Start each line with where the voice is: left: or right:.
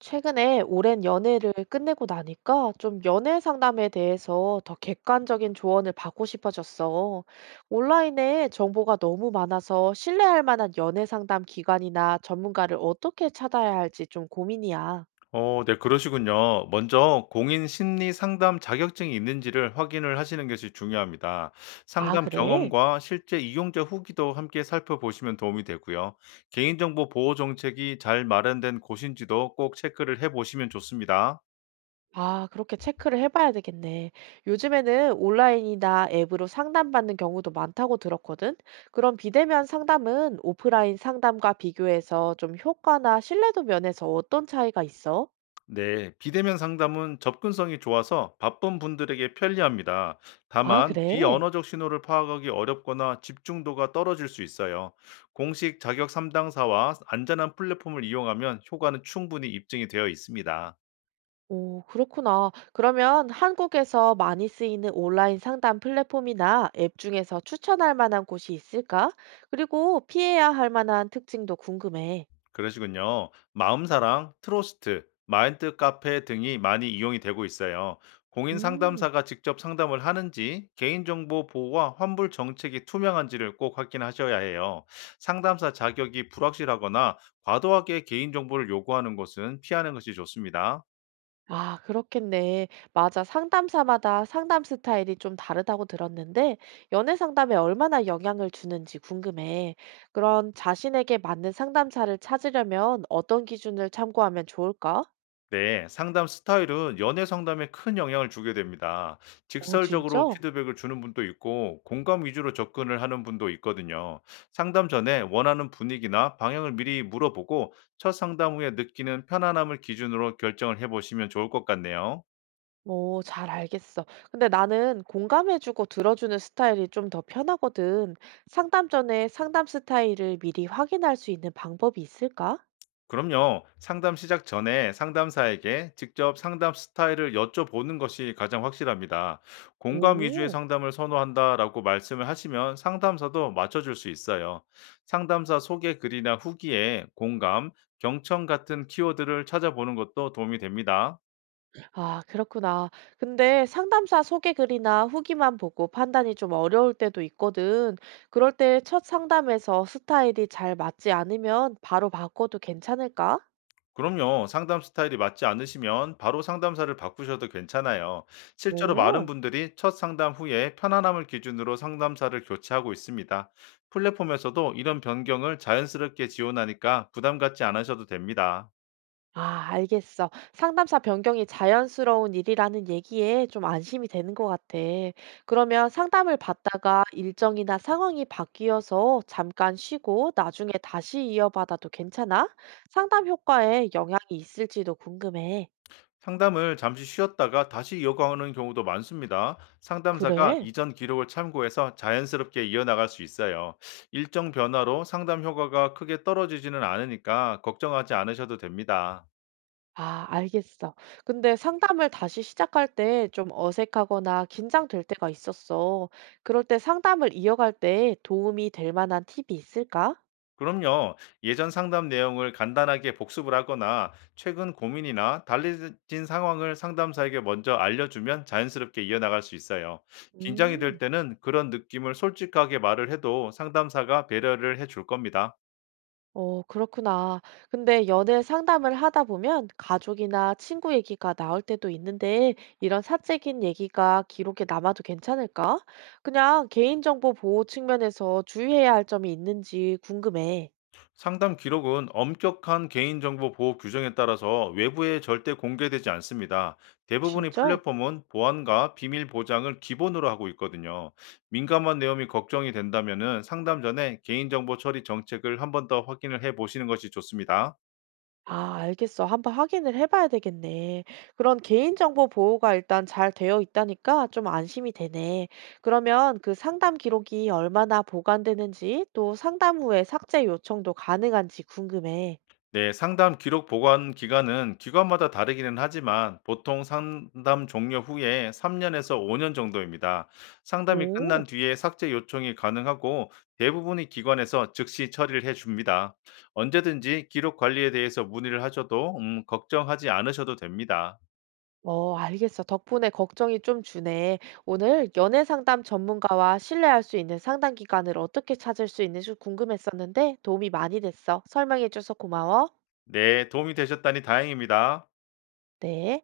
right: 최근에 오랜 연애를 끝내고 나니까 좀 연애 상담에 대해서 더 객관적인 조언을 받고 싶어졌어. 온라인에 정보가 너무 많아서 신뢰할 만한 연애 상담 기관이나 전문가를 어떻게 찾아야 할지 좀 고민이야.
left: 그러시군요. 먼저 공인 심리 상담 자격증이 있는지를 확인을 하시는 것이 중요합니다.
right: 아,
left: 상담
right: 그래?
left: 경험과 실제 이용자 후기도 함께 살펴보시면 도움이 되고요. 개인정보 보호 정책이 잘 마련된 곳인지도 꼭 체크를 해보시면 좋습니다.
right: 아, 그렇게 체크를 해봐야 되겠네. 요즘에는 온라인이나 앱으로 상담받는 경우도 많다고 들었거든. 그럼 비대면 상담은 오프라인 상담과 비교해서 좀 효과나 신뢰도 면에서 어떤 차이가 있어?
left: 네, 비대면 상담은 접근성이 좋아서 바쁜 분들에게 편리합니다.
right: 아
left: 다만,
right: 그래?
left: 비언어적 신호를 파악하기 어렵거나 집중도가 떨어질 수 있어요. 공식 자격 삼당사와 안전한 플랫폼을 이용하면 효과는 충분히 입증이 되어 있습니다.
right: 오, 그렇구나. 그러면 한국에서 많이 쓰이는 온라인 상담 플랫폼이나 앱 중에서 추천할 만한 곳이 있을까? 그리고 피해야 할 만한 특징도 궁금해.
left: 그러시군요. 마음사랑, 트로스트, 마인드 카페 등이 많이 이용이 되고 있어요. 공인
right: 음,
left: 상담사가 직접 상담을 하는지, 개인정보 보호와 환불 정책이 투명한지를 꼭 확인하셔야 해요. 상담사 자격이 불확실하거나 과도하게 개인정보를 요구하는 것은 피하는 것이 좋습니다.
right: 아, 그렇겠네. 맞아. 상담사마다 상담 스타일이 좀 다르다고 들었는데, 연애 상담에 얼마나 영향을 주는지 궁금해. 그런 자신에게 맞는 상담사를 찾으려면 어떤 기준을 참고하면 좋을까?
left: 네, 상담 스타일은 연애 상담에 큰 영향을 주게 됩니다.
right: 어,
left: 직설적으로
right: 진짜?
left: 피드백을 주는 분도 있고, 공감 위주로 접근을 하는 분도 있거든요. 상담 전에 원하는 분위기나 방향을 미리 물어보고, 첫 상담 후에 느끼는 편안함을 기준으로 결정을 해보시면 좋을 것 같네요.
right: 오, 잘 알겠어. 근데 나는 공감해 주고 들어주는 스타일이 좀 더 편하거든. 상담 전에 상담 스타일을 미리 확인할 수 있는 방법이 있을까?
left: 그럼요. 상담 시작 전에 상담사에게 직접 상담 스타일을 여쭤보는 것이 가장 확실합니다. 공감 위주의
right: 오,
left: 상담을 선호한다라고 말씀을 하시면 상담사도 맞춰줄 수 있어요. 상담사 소개 글이나 후기에 공감, 경청 같은 키워드를 찾아보는 것도 도움이 됩니다.
right: 아, 그렇구나. 근데 상담사 소개 글이나 후기만 보고 판단이 좀 어려울 때도 있거든. 그럴 때 첫 상담에서 스타일이 잘 맞지 않으면 바로 바꿔도 괜찮을까?
left: 그럼요. 상담 스타일이 맞지 않으시면 바로 상담사를 바꾸셔도 괜찮아요. 실제로 많은
right: 오.
left: 분들이 첫 상담 후에 편안함을 기준으로 상담사를 교체하고 있습니다. 플랫폼에서도 이런 변경을 자연스럽게 지원하니까 부담 갖지 않으셔도 됩니다.
right: 아, 알겠어. 상담사 변경이 자연스러운 일이라는 얘기에 좀 안심이 되는 것 같아. 그러면 상담을 받다가 일정이나 상황이 바뀌어서 잠깐 쉬고 나중에 다시 이어받아도 괜찮아? 상담 효과에 영향이 있을지도 궁금해.
left: 상담을 잠시 쉬었다가 다시 이어가는 경우도 많습니다. 상담사가
right: 그래?
left: 이전 기록을 참고해서 자연스럽게 이어나갈 수 있어요. 일정 변화로 상담 효과가 크게 떨어지지는 않으니까 걱정하지 않으셔도 됩니다.
right: 아, 알겠어. 근데 상담을 다시 시작할 때 좀 어색하거나 긴장될 때가 있었어. 그럴 때 상담을 이어갈 때 도움이 될 만한 팁이 있을까?
left: 그럼요. 예전 상담 내용을 간단하게 복습을 하거나 최근 고민이나 달라진 상황을 상담사에게 먼저 알려주면 자연스럽게 이어나갈 수 있어요. 긴장이 될
right: 음.
left: 때는 그런 느낌을 솔직하게 말을 해도 상담사가 배려를 해줄 겁니다.
right: 어, 그렇구나. 근데 연애 상담을 하다 보면 가족이나 친구 얘기가 나올 때도 있는데 이런 사적인 얘기가 기록에 남아도 괜찮을까? 그냥 개인정보 보호 측면에서 주의해야 할 점이 있는지 궁금해.
left: 상담 기록은 엄격한 개인정보 보호 규정에 따라서 외부에 절대 공개되지 않습니다. 대부분의
right: 진짜?
left: 플랫폼은 보안과 비밀 보장을 기본으로 하고 있거든요. 민감한 내용이 걱정이 된다면 상담 전에 개인정보 처리 정책을 한번 더 확인을 해 보시는 것이 좋습니다.
right: 아, 알겠어. 한번 확인을 해봐야 되겠네. 그런 개인정보 보호가 일단 잘 되어 있다니까 좀 안심이 되네. 그러면 그 상담 기록이 얼마나 보관되는지 또 상담 후에 삭제 요청도 가능한지 궁금해.
left: 네, 상담 기록 보관 기간은 기관마다 다르기는 하지만 보통 상담 종료 후에 3년에서 5년 정도입니다. 상담이
right: 오.
left: 끝난 뒤에 삭제 요청이 가능하고 대부분의 기관에서 즉시 처리를 해줍니다. 언제든지 기록 관리에 대해서 문의를 하셔도 걱정하지 않으셔도 됩니다.
right: 어, 알겠어. 덕분에 걱정이 좀 주네. 오늘 연애 상담 전문가와 신뢰할 수 있는 상담 기관을 어떻게 찾을 수 있는지 궁금했었는데 도움이 많이 됐어. 설명해줘서 고마워.
left: 네, 도움이 되셨다니 다행입니다.
right: 네.